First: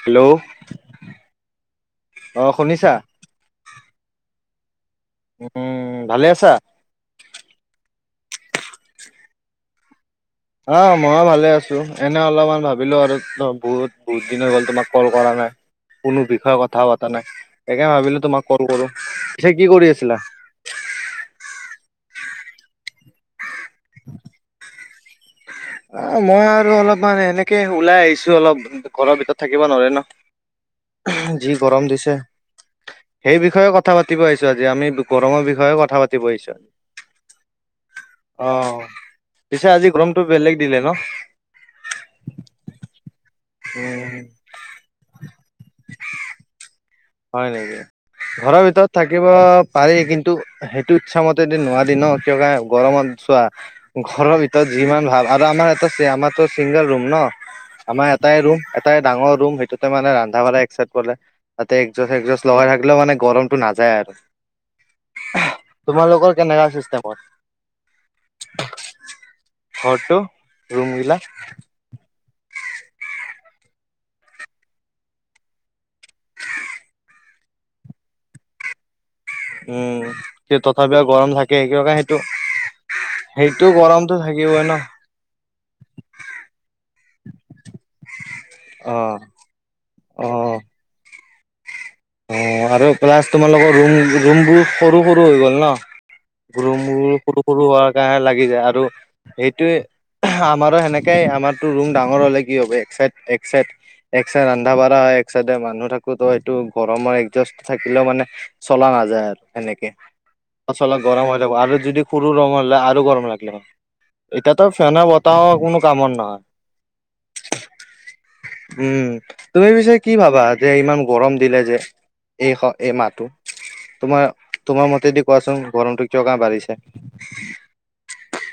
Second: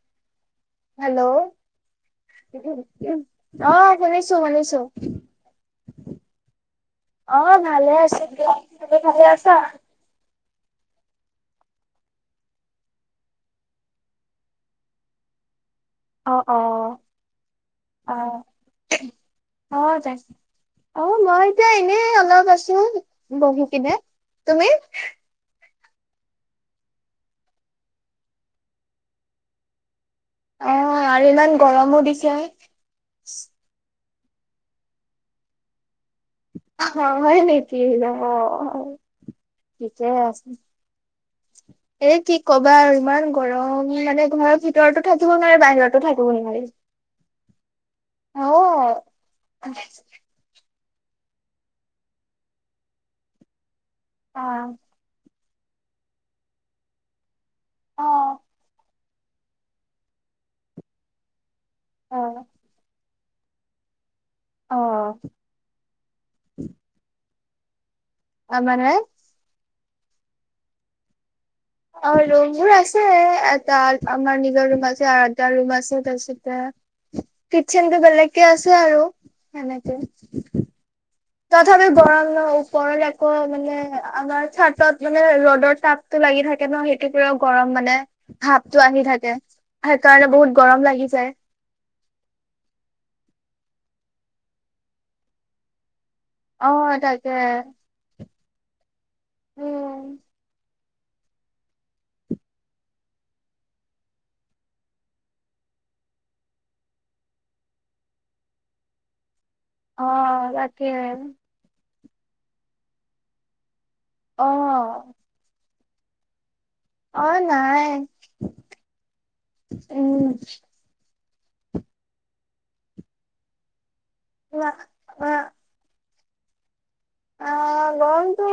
Hello? Hello অ', অ শুনিছা শুনিছো শুনিছো। উম, ভালে আছা? অ', ভালে আছোঁ দিয়া তুমি ভালে আছা? অ', মইও ভালে আছো এনে অলপমান ভাবিলো আৰু বহুত বহুত দিন হৈ গ'ল তোমাক কল কৰা নাই। কোনো অ অ বিষয়ে কথা পতা নাই সেইকাৰণে অ ভাবিলো তোমাক কল কৰো পিছে কি অ কৰি তাই আছিলা? অ', মই এতিয়া এনে অলপ আছো বহি কিনে তুমি? অ', মই আৰু অলপমান এনেকে ওলাই আহিছো অলপ ঘৰৰ ভিতৰত থাকিব নোৱাৰে ন'। অ আৰু ইমান যি গৰম গৰমো দিছে। সেই বিষয়ে কথা পাতিব আহিছো আজি আমি গৰমৰ বিষয়ে কথা পাত অ', হয় নিকি লব অ হয় পিছে আজি গ্ৰমটো বেলেগ দিলে ন'! এ কি কবা আৰু ইমান গৰম উম মানে ঘৰ ভিত তৰতো থাকিব নোৱাৰে বাহিৰতো থাকিব নোৱাৰি। হয় নিকি অ ঘৰৰ ভিতৰত থাকিব পাৰি কিন্ সেটো সেইটো ইচ্ছামতে দি নোৱাৰি ন' কিয় কাণে গৰমত চোৱা ঘৰৰ ভিতৰত যিমান ভাল আৰু আমাৰ এটা আমাৰটো চিংগল ৰুম ন অ অ আমাৰ এটাই ৰুম এটাই ডাঙৰ ৰুম সেইটোতে মানে ৰান্ধা বঢ়া একচাইদ কৰে তে এক যোছ এক যোছ অ লগাই ৰাখিলেও মানে গৰমটো নাযায় আৰু অ তোমালোকৰ কেনেকা চিষ্টেম হয় আ মানে ঘৰটো ৰুম গিলা অ ৰুম বোৰ আছে এটা আমাৰ নিজৰ ৰুম আছে আৰু এটা ৰুম আছে তা-পিছতে কিচেনটো বেলেগকে আছে আৰু সেনেকে উম কিন্তু তথাপিও গৰম থাকে তথাপি কিয়বা সেইটো গৰম ন ওপৰত আকৌ সেইটো মানে গৰমটো আমাৰ থাকিবই ন চাটত মানে ৰ'দৰ তাপটো লাগি থাকে ন সেইটো পৰাও গৰম মানে ভাপটো অ আহি থাকে সেই অ কাৰণে বহুত গৰম লাগি যায় অ আৰু প্লাছ তোমালোকৰ ৰুম ৰুম বোৰ সৰু সৰু হৈ গ'ল ন অ ৰুমবোৰ তাকে সৰু সৰু হোৱাৰ কাৰণে লাগি যায় আৰু উম সেইটোৱে আমাৰো সেনেকাই আমাৰতো ৰুম ডাঙৰ হলে কি হ'ব এক চাইড এক চাইড এক চাইড ৰন্ধা বাঢ়া হয় এক চাইডে মানুহ থাকো ত এইটো গৰমৰ এডজাষ্ট থাকিলেও মানে চলা নাযায় আৰু সেনেকে অ তাকে পাচলে গৰম হৈ যাব আৰু যদি সৰু ৰুম হলে আৰু গৰম লাগিলে হয় অ এতিয়াতো ফেনৰ বতাহৰ কোনো কামৰ নহয় অ নাই উম তুমি পিছে কি উম ভাবা যে ইমান গৰম দিলে যে এই স এই মাহটো তোমাৰ তোমাৰ মতেদি অ কোৱাচোন গৰমটো কিয়হ কাৰণে বাঢ়িছে অ গৰমটো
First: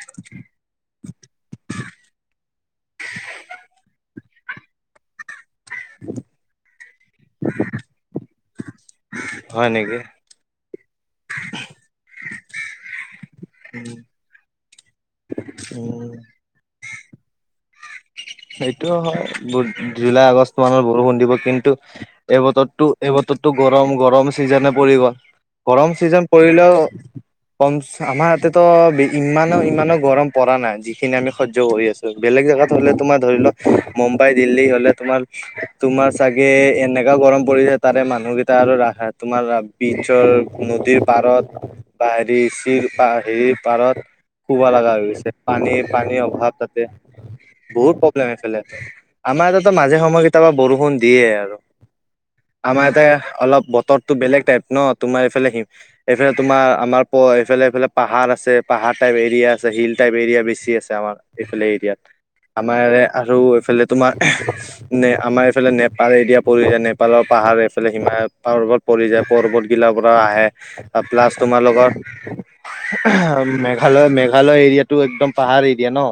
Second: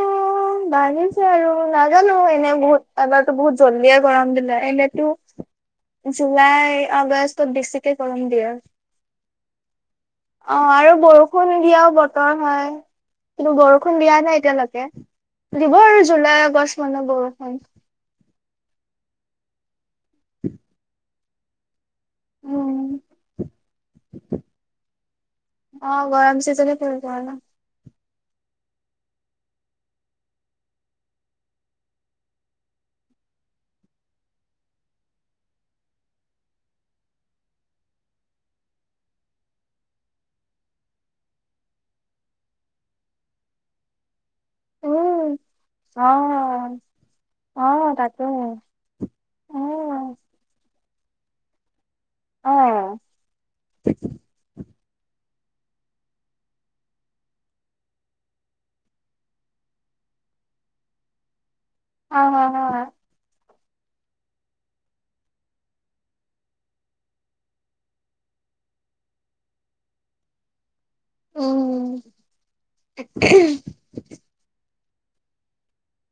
বাঢ়িছ চে আৰু, নাজানো এনেই বহুত এবাৰতো বহুত জলদিয়ে গৰম দিলে, এনেতো জুলাই, আগষ্টত বেছিকে গৰম দিয়ে। হয় নেকি? অ' আৰু বৰষুণ দিয়াও বতৰ হয়। কিন্তু বৰষুণ দিয়া নাই এতিয়ালৈকে, দিব আৰু উম জুলাই আগষ্ট মানত বৰষুণ। সেইটো হয়, বুধ জুলাই আগষ্ট মানত বৰষুণ দিব কিন্তু এই বতৰটো, উম, এই বতৰটো গৰম গৰম চিজনে পৰিব। গৰম অ', চিজন পৰিলেও চিজনে পৰিব আৰু। কম, আমাৰ ইয়াতেতো ইমান ইমানো গৰম পৰা নাই, যিখিনি আমি সহ্য কৰি আছোঁ। বেলেগ জেগাত হ'লে তোমাৰ ধৰি লোৱা মুম্বাই, দিল্লী হ'লে তোমাৰ তোমাৰ চাগে এনেকা গৰম পৰিছে, তাৰে মানুহকেইটা আৰু ৰাখা তোমাৰ পিছৰ নদীৰ পাৰত বা হেৰি চিৰ পাৰ হেৰিৰ পাৰত শুবা লগা হৈ গৈছে। উম, পানী পানীৰ অভাৱ অ', তাতে। অ', বহুত তাকে প্ৰব্লেম অ', এইফালে। আমাৰ ইয়াতেতো মাজে অ'। সময়ে কেতিয়াবা বৰষুণ দিয়ে আৰু। হয়, আমাৰ ইয়াতে অলপ বতৰটো বেলেগ টাইপ ন' তোমাৰ এইফালে সিম এইফালে তোমাৰ আমাৰ প এইফালে এইফালে পাহাৰ আছে, পাহাৰ টাইপ এৰিয়া আছে, হিল টাইপ এৰিয়া বেছি আছে আমাৰ। এইফালে এৰিয়াত। অ' হয় হ। আমাৰ ইয়াৰে আৰু এইফালে তোমাৰ নে আমাৰ এইফালে নেপাল এৰিয়া পৰি কেনে নেপালৰ পাহাৰ এইফালে হিমালয় পৰ্বত। পৰি যায়, পৰ্বত গিলাৰ পৰা আহে, প্লাছ তোমাৰ লগত উম, আৰু মে ফালে মেঘালয় এৰিয়াটো একদম পাহাৰ এৰিয়া ন'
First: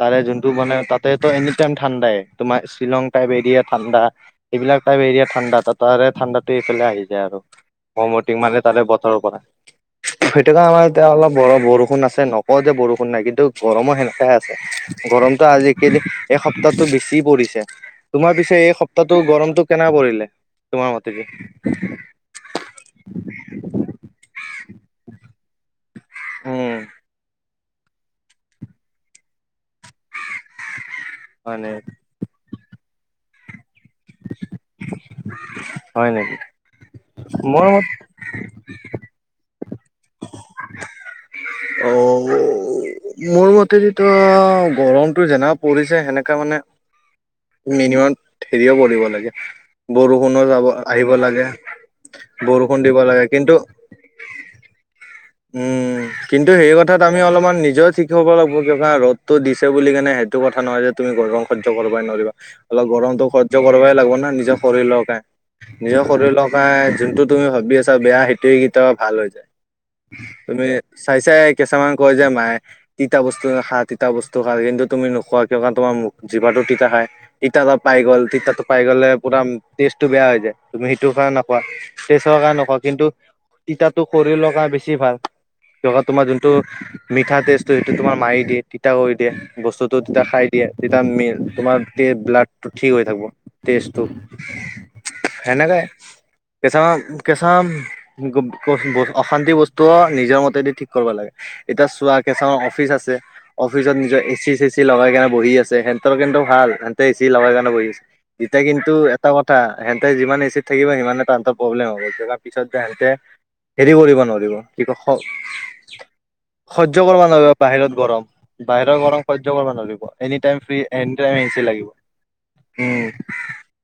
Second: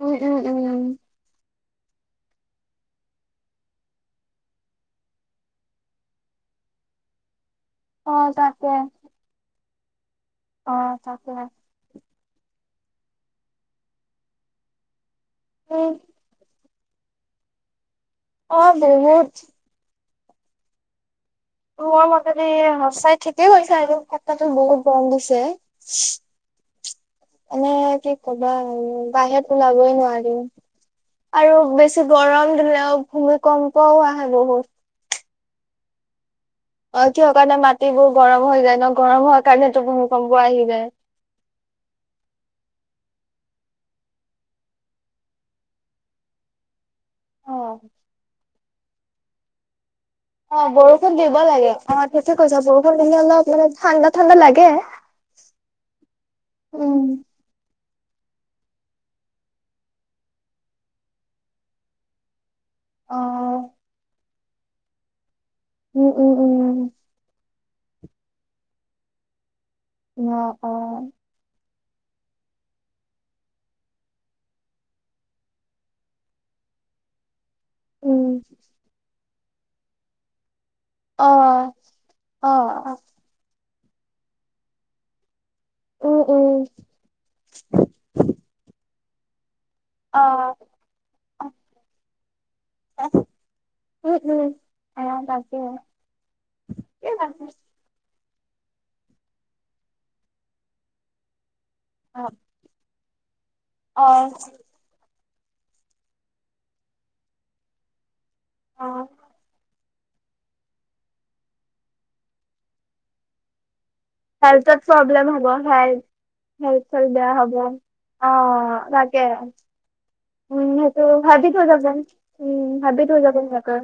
উম, যোনটো উম, মানে উম, তাত তেত' এনি টাইম ঠাণ্ডাই। তোমাৰ শ্বিলং টাইপ এৰিয়া ঠাণ্ডা। এইবিলাক টাইপ এৰিয়া ঠাণ্ডা, তা তাৰে ঠাণ্ডাটো এইফালে আহি যায় আৰু। অ', কমতি মানে তাকে তাৰে বতৰৰ পৰা, সেইটোকাে কাৰনে মানে অ', এতিয়া অলপ তাকে বৰ বৰষুণ আছে ন' ক যে বৰষুণ নাই কিন্তু গৰমো সেনেকাই আছে। গৰমটো উম। আজিকালি এসপ তাটো বেছি পৰিছে। তোমাৰ পিছে অ এই সপ্তাহটো বহুত গৰমটো কেনেকা পৰিলে তোমাৰ মতেগে? মোৰ মতেতে সঁচাই ঠিকেই কৈছা আৰু [unintelligible] বহুত বন্ধ দিছে। উম [inaudible] এনে কি কবা আৰু, বাহিৰত ওলাবই নোৱাৰি হয় আৰু নে বেছি গৰম দিলেও ভূমি কম্পও আহে বহুত। হয় নেকি? অ' থিয়ৰ কাৰণে মোৰ মত মাটিবোৰ গৰম হৈ যায় ন', গৰম হোৱাৰ কাৰণেতো ভূমিকম্প আহি যায়। অ' মোৰ মতে যেতো গৰমটো যেনেকা পৰিছে সেনেকা মানে অ মিনিমাম হেৰিও পৰিব লাগে, বৰষুণৰ অ' বৰষুণ দিব লাগে। অ' ঠিকে কৈছা, দিব বৰষুণ দিলে লাগে অলপ কিন্তু মানে ঠাণ্ডা ঠাণ্ডা লাগে। উম, কিন্তু হেৰি উম কথাত আমি অলপমান নিজেও ঠিক [unintelligible] লাগব কিহ [unintelligible] ৰ'দটো দিছে বুলি কেনে সেইটো কথা নহয় যে তুমি গৰম সহ্য কৰিবাই নোৱাৰিবা। অলপ অ গৰমতো সহ্য কৰিবই লাগব না, নিজৰ শৰীলকে, নিজৰ উম উম শৰীলক [unintelligible] যোনটো তুমি ভাবি আছা বেয়া সেইটোই কেতিয়াবা ভাল হৈ যায়। উম অ তুমি অ চাইছাই কেচামান কয় যে মায়ে তিতা বস্তু নাখা, তিতা বস্তু খা কিন্তু তুমি নোখোৱা কিয় কাৰ তোমাৰ মুখ জি তিতা খায়। তিতাকৰ পাই গ'ল, উম তিতাটো পাই গ'লে পুৰা টেষ্টটো বেয়া হৈ যায়। তুমি সেইটোৰ অ কাৰণে নকোৱা তেজৰ কাৰণে নকোৱা অ কিন্তু তিতাটো খৰি লগ বেছি বেছি ভাল ক উম তোমাৰ যোনটো উম মিঠা টেষ্টটো সেইটো তোমাৰ মাৰি দিয়ে তিতা কৰি দিয়ে বস্তু তেতিয়া খাই দিয়ে তেতিয়া মিল তোমাৰ ব্লাডটো ঠিক অ হৈ যাব তেজটো উম, উম, অ, তাকে সেনেক কেচাম এই বাকী, কেচা অশান্তি বস্তু নিজৰ মতে দি ঠিক কৰিব লাগে এতিয়া চোৱা অ, কেচাৰ অফিচ আছে অফিচত অ, নিজৰ এ চি চেচি এ চি লগাই কাৰনে বহি আছে সেহতৰ কেন্তু ভাল হেহতে এ চি লগাই কাৰণে বহি আছে এতিয়া অ, কিন্তু এটা কথা সেহঁতে যিমান এচিত থাকিব সিমানে তাহাঁতৰ প্ৰব্লেম হ'বতি পিছত যে সহতে হেৰি কৰিব নোৱাৰিব হেল্থত কি কয় প্ৰব্লেম হব হয় সহ্য কৰিব নোৱাৰিব বাহিৰত গৰম অ, বাহিৰত তাকে গৰম সহ্য কৰিব নোৱাৰিব এনে উম, সেইটো এনিটাই ভাবি আহি থৈ যাব। লাগিব ভাবি উম থৈ যাব সিহঁতে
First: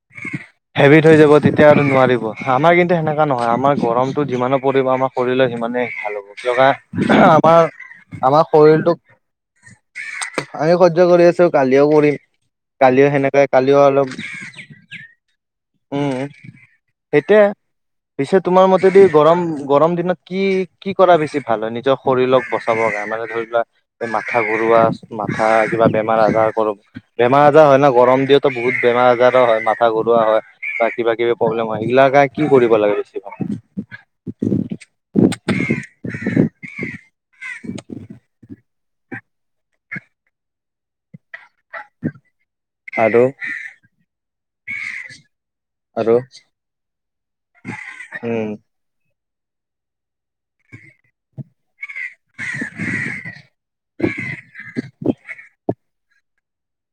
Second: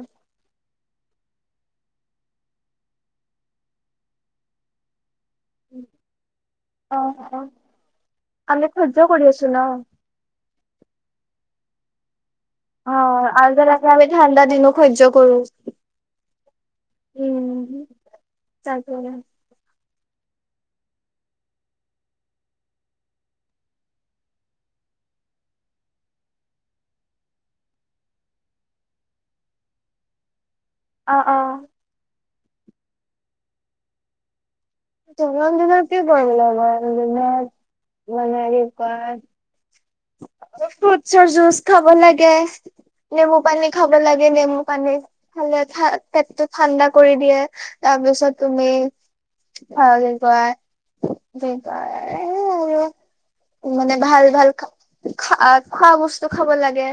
হেভি থ হৈ যাব তেতিয়া আৰু নোৱাৰিব আমাৰ কিন্তু সেনেকা নহয় আমাৰ গৰমতটো যিমানো পৰিব আমাৰ শৰীৰ মানে ভাল হ'ব কিয় অ, অ, আমাৰ আমাৰ আমি সহ্য শৰীৰটোক কৰি আছো ন। আমিও সহ্য কৰি আছো কালিও কৰিম অ, কালিও সেনেকাই আৰু যে কালিও লাগে আমি অলপ ঠাণ্ডা দিনো সহ্য কৰো। উম সেইতিয়া উম, পিছে তোমাৰ মতে তাকে দি গৰম গৰম দিনত কি কি কৰা বেছি ভাল হয় নিজৰ শৰীৰক বচাব কাৰণে মানে ধৰি লোৱা মাথা ঘৰুৱা মাথা কিবা বেমাৰ আজাৰ কৰো বেমাৰ আজাৰ হয় ন গৰম দিয়ো বহুত বেমাৰ আজাৰো হয় মাথা ঘৰুৱা হয় বা কিবা অ, অ, কিবি প্ৰব্লেম হয় এইগিলাকে কি কৰিব লাগে বেছি ভাগ জন্ম দিনা কি কৰিম? জন্ম দিনা মানে কি কয় ফ্ৰুটছৰ জুচ খাব লাগে আৰু নেমু পানী খাব লাগে নেমু পানী। খালে ঠা‌ আৰু পেটটো ঠাণ্ডা কৰি দিয়ে তাৰ পিছত উম তুমি [unintelligible] উ মানে ভাল ভাল খ খ খোৱা বস্তু খাব লাগে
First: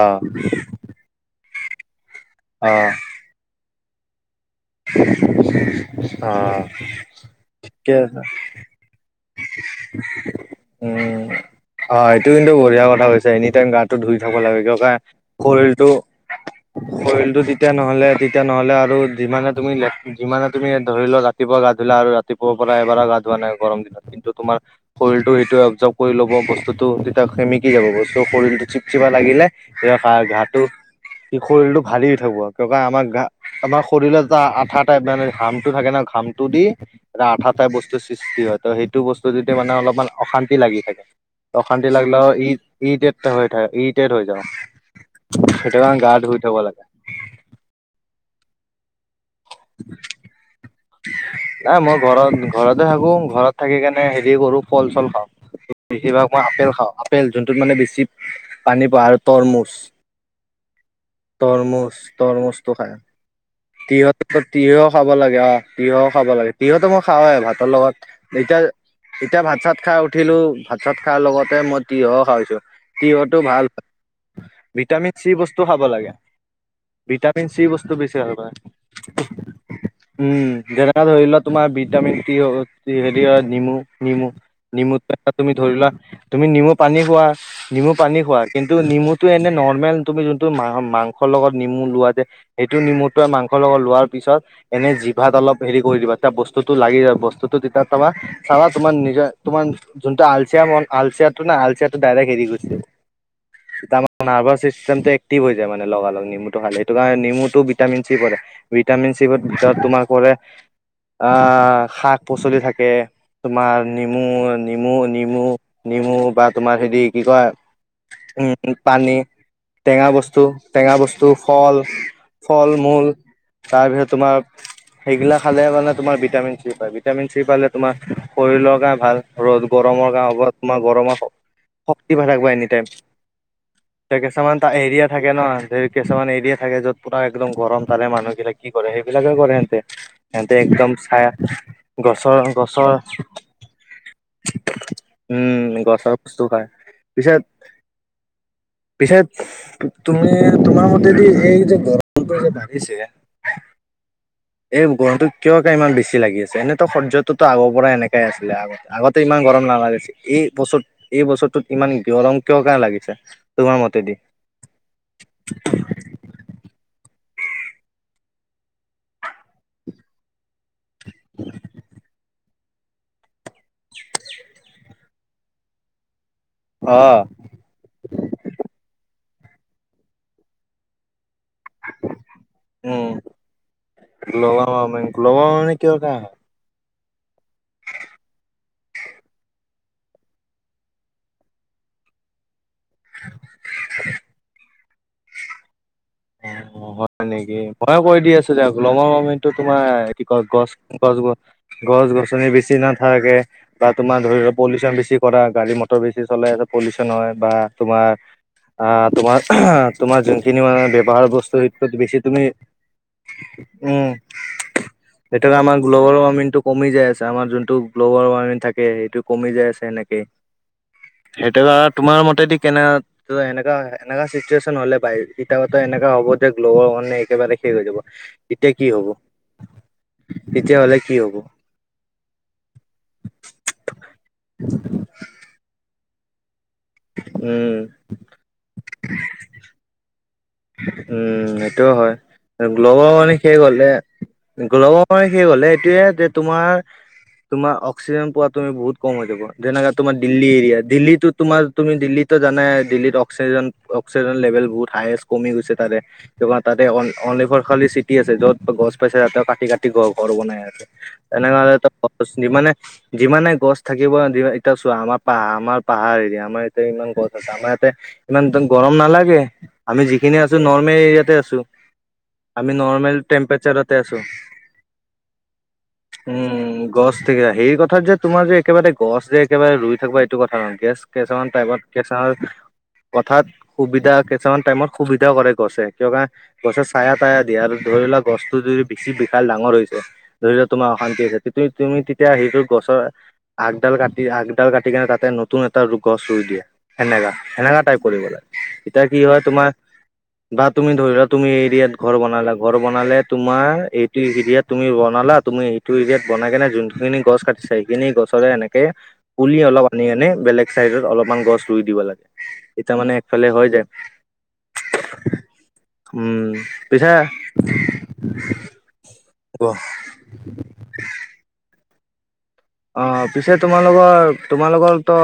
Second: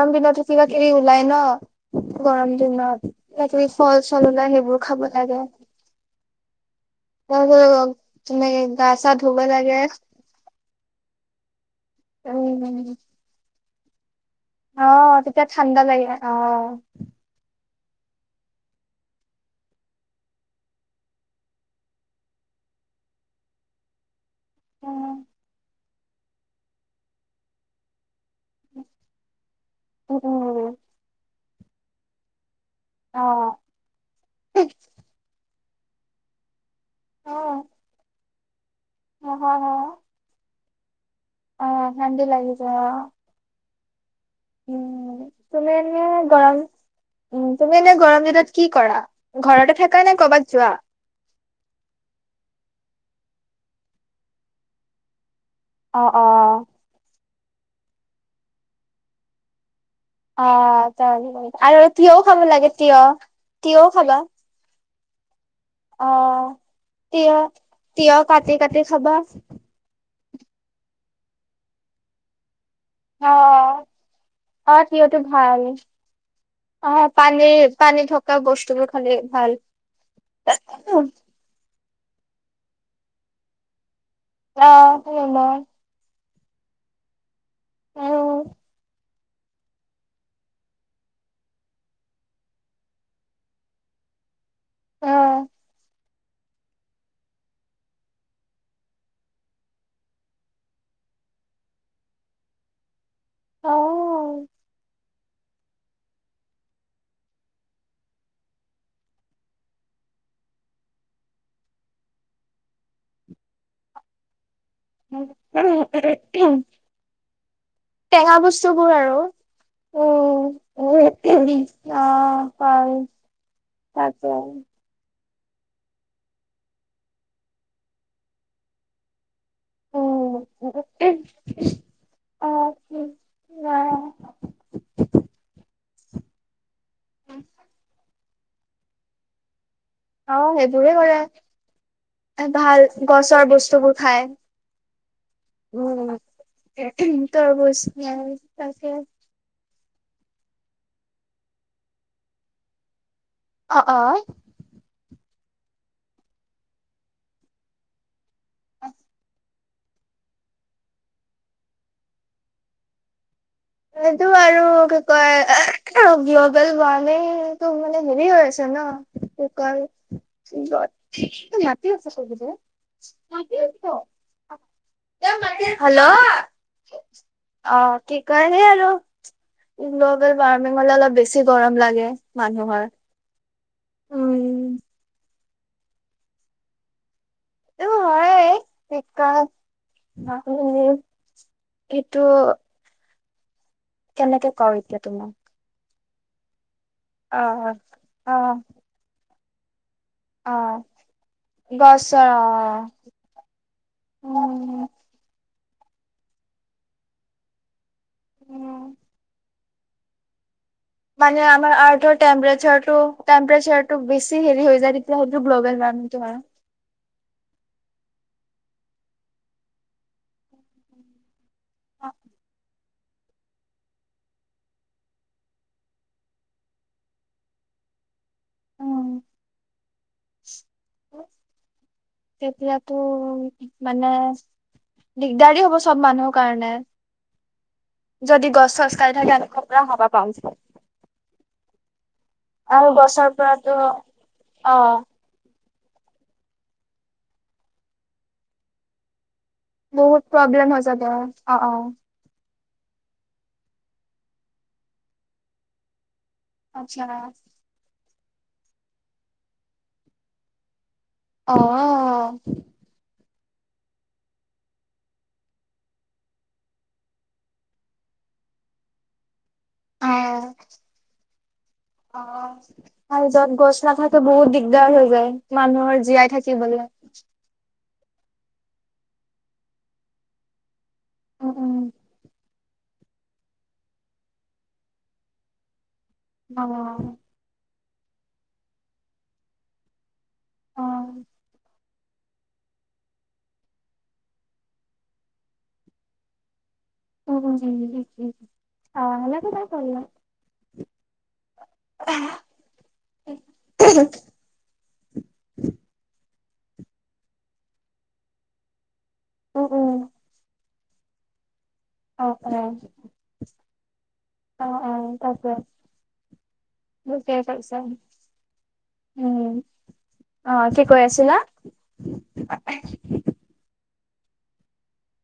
অ দিনতো কিবা কিবি ওলাই ন। গৰম অ দিনত কিবা কিবি ফল চল ওলাই সেইবোৰ। খাব লাগে অ ঠিকে ত আছে তুমে গা ছা ধুব লাগে। উম অ এইটো কিন্তু বঢ়িয়া উম কথা হৈছে এনি টাইম গাত ধুই থাক লাগে অ' তেতিয়া ঠাণ্ডা শাৰীটো লাগে অ' শৰীটো তেতিয়া নহ'লে তেতিয়া নহ'লে আৰু যিমানে তুমি লখ যিমানে তুমি ধৰি লোৱা ৰাতিপুৱা গা ধুলা আৰু ৰাতিপুৱাৰ পৰা এবাৰ গা ধোৱা নাই গৰম দিনত কিন্তু তোমাৰ উম শৰীৰটো সেইটোোৱে এবজাৰভ কৰি ল'ব বস্তুতটো সেমিকি যাব বস্তু শৰীৰটো চিপচিপা লাগিলে উম ঘাটো উম স শৰীৰটো ভালি হৈ থাকো আৰু আমাৰ ঘা অ' আমাৰ শৰীৰৰ এ আঠা টাইপ মানে ঘামটো থাকে ন ঘামটো দি। এ আঠা টাইপ অ' বস্তুৰ সৃষ্টি হয় ত সেইটো বস্তু যদি হয় মানে হয়। অলপমান অশান্তি লাগি থাকে- অ', অশান্তি লাগিলে ই লাগি যায় অ', ইৰিটেড হৈ থাক ইৰিটেড হৈ যাওঁ উম, তুমি সেইটোকাৰনে‌ এনে গা ধুই থব গৰম লাগে। উম তুমি এনে গৰম দিনত কি কৰা ঘৰতে থাকা নে কৰ'বাত যোৱা? নাই মই ঘৰত ঘৰতে থাকো ঘৰত থাকি কেনে হেৰি কৰো ফল চল খাওঁ। অ', বেছি ভাগ মই অ'। আপেল খাওঁ আপেল যোনটোত মানে বেছি পানী পাও আৰু তৰমুজ। অ তৰমুজ আৰু তিয়হ খাব লাগে তৰমুজটো খাই তিয়হ। তিয়হ তিয়হ খাব লাগে অ। তিয়হ খাব অ', লাগে তিয়হটো মই খাওঁয়ে তিয়হ ভাতৰ লগত তিয়হ কাটি এতিয়া কাটি খাবা এতিয়া ভাত চাত খাই উঠিলো ভাত চাত খোৱাৰ লগতে মই তিয়হ খাইছো। তিয়হতো ভাল অ'। অ', ভিটামিন তিয়হটো চি বস্তু ভাল খাব লাগে। অ', পানী ভিটামিন চি বস্তু পানী বেছি খাব থকা লাগে বস্তুবোৰ খালে ভাল। উম যেনে ধৰি ল তোমাৰ ভিটামিন চি‌ হেৰি নেমু নেমু নেমু অ', তুমি নিমখ ধৰিলোৱা। তুমি নেমু পানী খোৱা নেমু পানী উম খোৱা কিন্তু নেমু তে এনে নৰ্মেল তুমি যোনটো মা মাংসৰ লগত নেমু লোৱা যে সেইটো নেমুত। মাংস লগত লোৱাৰ পিছত এনে জিভাত অলপ হেৰি কৰি দিবা। তেতিয়া বস্তুটো লাগি যাব বস্তুটো তেতিয়া তাৰপা চাবা তোমাৰ নিজৰ তোমাৰ যোনটো আলচিয়া মন আলচিয়াটো না আলচিয়াটো ডাইৰেক্ট এৰি গৈছে অ অ এতিয়া আমাৰ নাৰ্ভছ চিষ্টেমটো এক্টিভ হৈ যায় মানে লগালগ নেমুটো খালে সেইটো কাৰণে নেমুটো ভিটামিন চি পৰে ভিটামিন চি ভিতৰত তোমাৰ পৰে অ শাক পাচলি থাকে তোমাৰ নেমু নেমু নেমু নেমু বা তোমাৰ হেৰি কি কয় টেঙা উম বস্তুবোৰ আৰু পানী টেঙা বস্তু উম, অ', টেঙা হয় বস্তু ফল ফল মূল তাৰপিছত তাকে। তোমাৰ সেইগিলা খালে মানে তোমাৰ ভিটামিন চি পায় ভিটামিন চি পালে তোমাৰ শৰীৰলৈকে ভাল ৰ'দ গৰমৰ গা উম, তোমাৰ গৰমৰ শক্তি পাই থাকিবা অ', এনিটাইম তে কিছুমানত এৰিয়া থাকে ন যে কিছুমান এৰিয়া থাকে য'ত পুৰা একদম গৰম তাৰে মানুহবিলাক কি কৰে সেইবিলাকে কৰে সিহঁতে অ', সিহঁতে সেইবোৰে একদম কৰে চাই গছৰ ভাল গছৰ বস্তুবোৰ খায়। উম গছৰ বস্তু খায় পিছে তৰমুজ তাকে পিছে তুমি তোমাৰ মতেদি এই যে গৰমটো যে বাঢ়িছে অ অ এই গৰমতো কিয় কে ইমান বেছি লাগি আছে এনেতো সূৰ্যতো আগৰ পৰা এনেকাই আছিলে আগত আগতে ইমান গৰম নালাগিছে এই বছৰ এই বছৰটোত ইমান গৰম কিয় কাৰণে লাগিছে? তোমাৰ মতেদি এইটো আৰু কি কয় [unintelligible] কাল ৱাৰ্নিং তো মানে মিলি গৈ আছে ন কুকাৰ থেংক গড ত ইয়াতে আছে টেবুলত তাতে আছ তা মাকে খা হেল্ল অ অ কি সেই কাৰণে আৰু গ্ল'বেল বাৰ্মিঙহলে অলপ বেছি গৰম লাগে মানুহৰ অ global um, warming global warming কিহৰ কাৰনে এইটো [unintelligible] এইটো [inaudible] কেনেকে কও এতিয়া তোমাক অ হয় অ', নেকি অ', ময়ো কৈ দি আছো‌ দিয়া গ্ল ৱাৰ্মিংতো তোমাৰ কি কয় গছ অ', গছ গছ গছৰ গছনি বেছি অ', নাথাকে বা তোমাৰ ধৰি ল উম, পলিউচন বেছি পৰা গাড়ী মটৰ বেছি চলাই পলিউচন হয় বা তোমাৰ উম। আহ তোমাৰ আহ তোমাৰ যোনখিনি মানে ব্যৱহাৰ মানে বস্তু আমাৰ জৰিত আৰ্থৰ বেছি তুমি টেম্পৰেচাৰটো অ টেম্পৰেচাৰটো বেছি হেৰি হৈ যায় তেতিয়া সেইটো এতিয়া গ্ল'বেল আমাৰ গ্লৱেল ৱাৰ্মিংটো হয়। ৱাৰ্মিং টো কমি যাই আছে আমাৰ যোনটো গ্ল'ৱেল ৱাৰ্মিং থাকে সেইটো কমি যাই আছে এনেকে। সেইটো কাৰনে তোমাৰ মতেদি কেনে এনেকা এনেকা চিটুৱেশচন হলে বাই ইটাভাটা এনেকা হ'ব যেতিয়া গ্লোবেল ৱাৰ্মিং একেবাৰে শেষ হৈ যাব তেতিয়া কি উম, হব? তেতিয়া হ'লে কি হ'ব? তেতিয়া তো মানে দিগদাৰী হ'ব চব মানুহৰ কাৰণে। উম! যদি গছ চছ কাটি থাকে আমি কৰ পৰা খাবা পাম। উম! সেইটোও হয়। আৰু গ্ল'ৱেল গছৰ ৱাৰ্মিং শেষ হলে পৰাতো অ গ্ল'ৱেল ৱাৰ্মিং শেষ হলে এইটোয়ে তোমাৰ তোমাৰ অক্সিজেন পোৱা তুমি বহুত। কম হৈ যাব যেনেকা তোমাৰ বহুত দিল্লী প্ৰব্লেম এৰিয়া হৈ যাব দিল্লীটো অ তোমাৰ অ তুমি দিল্লীত ত জানাই দিল্লীত অক্সিজেন অক্সিজেন লেভেল বহুত হাইষ্ট কমি গৈছে তাৰে। তাতে আচ্ছা অনলি খালী চিটি আছে য'ত গছ পাইছে তাতে কাটি কাটি ঘৰ বনাই আছে। অ এনেকাহলে অ ত ত [inaudible] চ যিমানে যিমানে গছ থাকিব এতিয়া চোৱা আমাৰ পাহাৰ আমাৰ পাহাৰ এৰিয়া আমাৰ ইয়াতে ইমান গছ আছে আমাৰ ইয়াতে। ইমান গৰম নালাগে, আমি যিখিনি আছো নৰ্মেল এৰিয়াতে আছো। অ আমি নৰ্মেল আৰু য'ত গছ টেম্পৰেচাৰতে আছো নাথাকে বহুত দিগদাৰ হৈ যায় মানুহৰ জীয়াই থাকিবলে। সেই কথাত যে তোমাৰ যে একেবাৰে গছ যে একেবাৰে ৰুই থাকিবা এইটো কথা নহয় গেছ কিছুমান উম উম টাইমত কিছুমান কথাত সুবিধা কিছুমান টাইমত সুবিধা কৰে গছে কিয় কানে অ গছে ছায়া অ তায়া দিয়ে আৰু। ধৰি লোৱা গছটো যদি বেছি বিশাল ডাঙৰ হৈ যায়। ধৰি লোৱা তোমাৰ অশান্তি হৈছে তুমি তেতিয়া সেইটো গছৰ আগডাল কাটি আগডাল কাটি কেনে তাতে নতুন এটা ৰ গছ ৰুই দিয়া। সেনেকা উম সেনেকা টাইপ কৰিব লাগে তেতিয়া কি হয়। কেটা তোমাৰ কৰিলা [inaudible] বা তুমি ধৰি লোৱা তুমি এই এৰিয়াত ঘৰ বনালা ঘৰ বনালে তোমাৰ এইটো এৰিয়াত। তুমি বনালা তুমি সেইটো এৰিয়াত বনাই কেনে যোনখিনি গছ কাটিছা সেইখিনি গছৰে এনেকে। পুলি উম অলপ উম আনি আনি বেলেগ চাইডত অলপমান গছ ৰুই দিব অ লাগে অ তেতিয়া মানে একফালে হয় যায়। অ অ তাকে উম পিছে। ঠিকে কৈছা উম ক অ কি কৈ আছিলা। অ পিছে তোমালোকৰ তোমালোকৰ তো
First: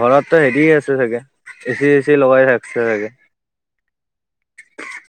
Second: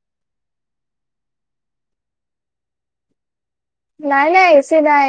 ঘৰত হেৰি আছে চাগে। এ চি এ চি লগাই থাকছে চাগে। নাই নাই এ চি নাই।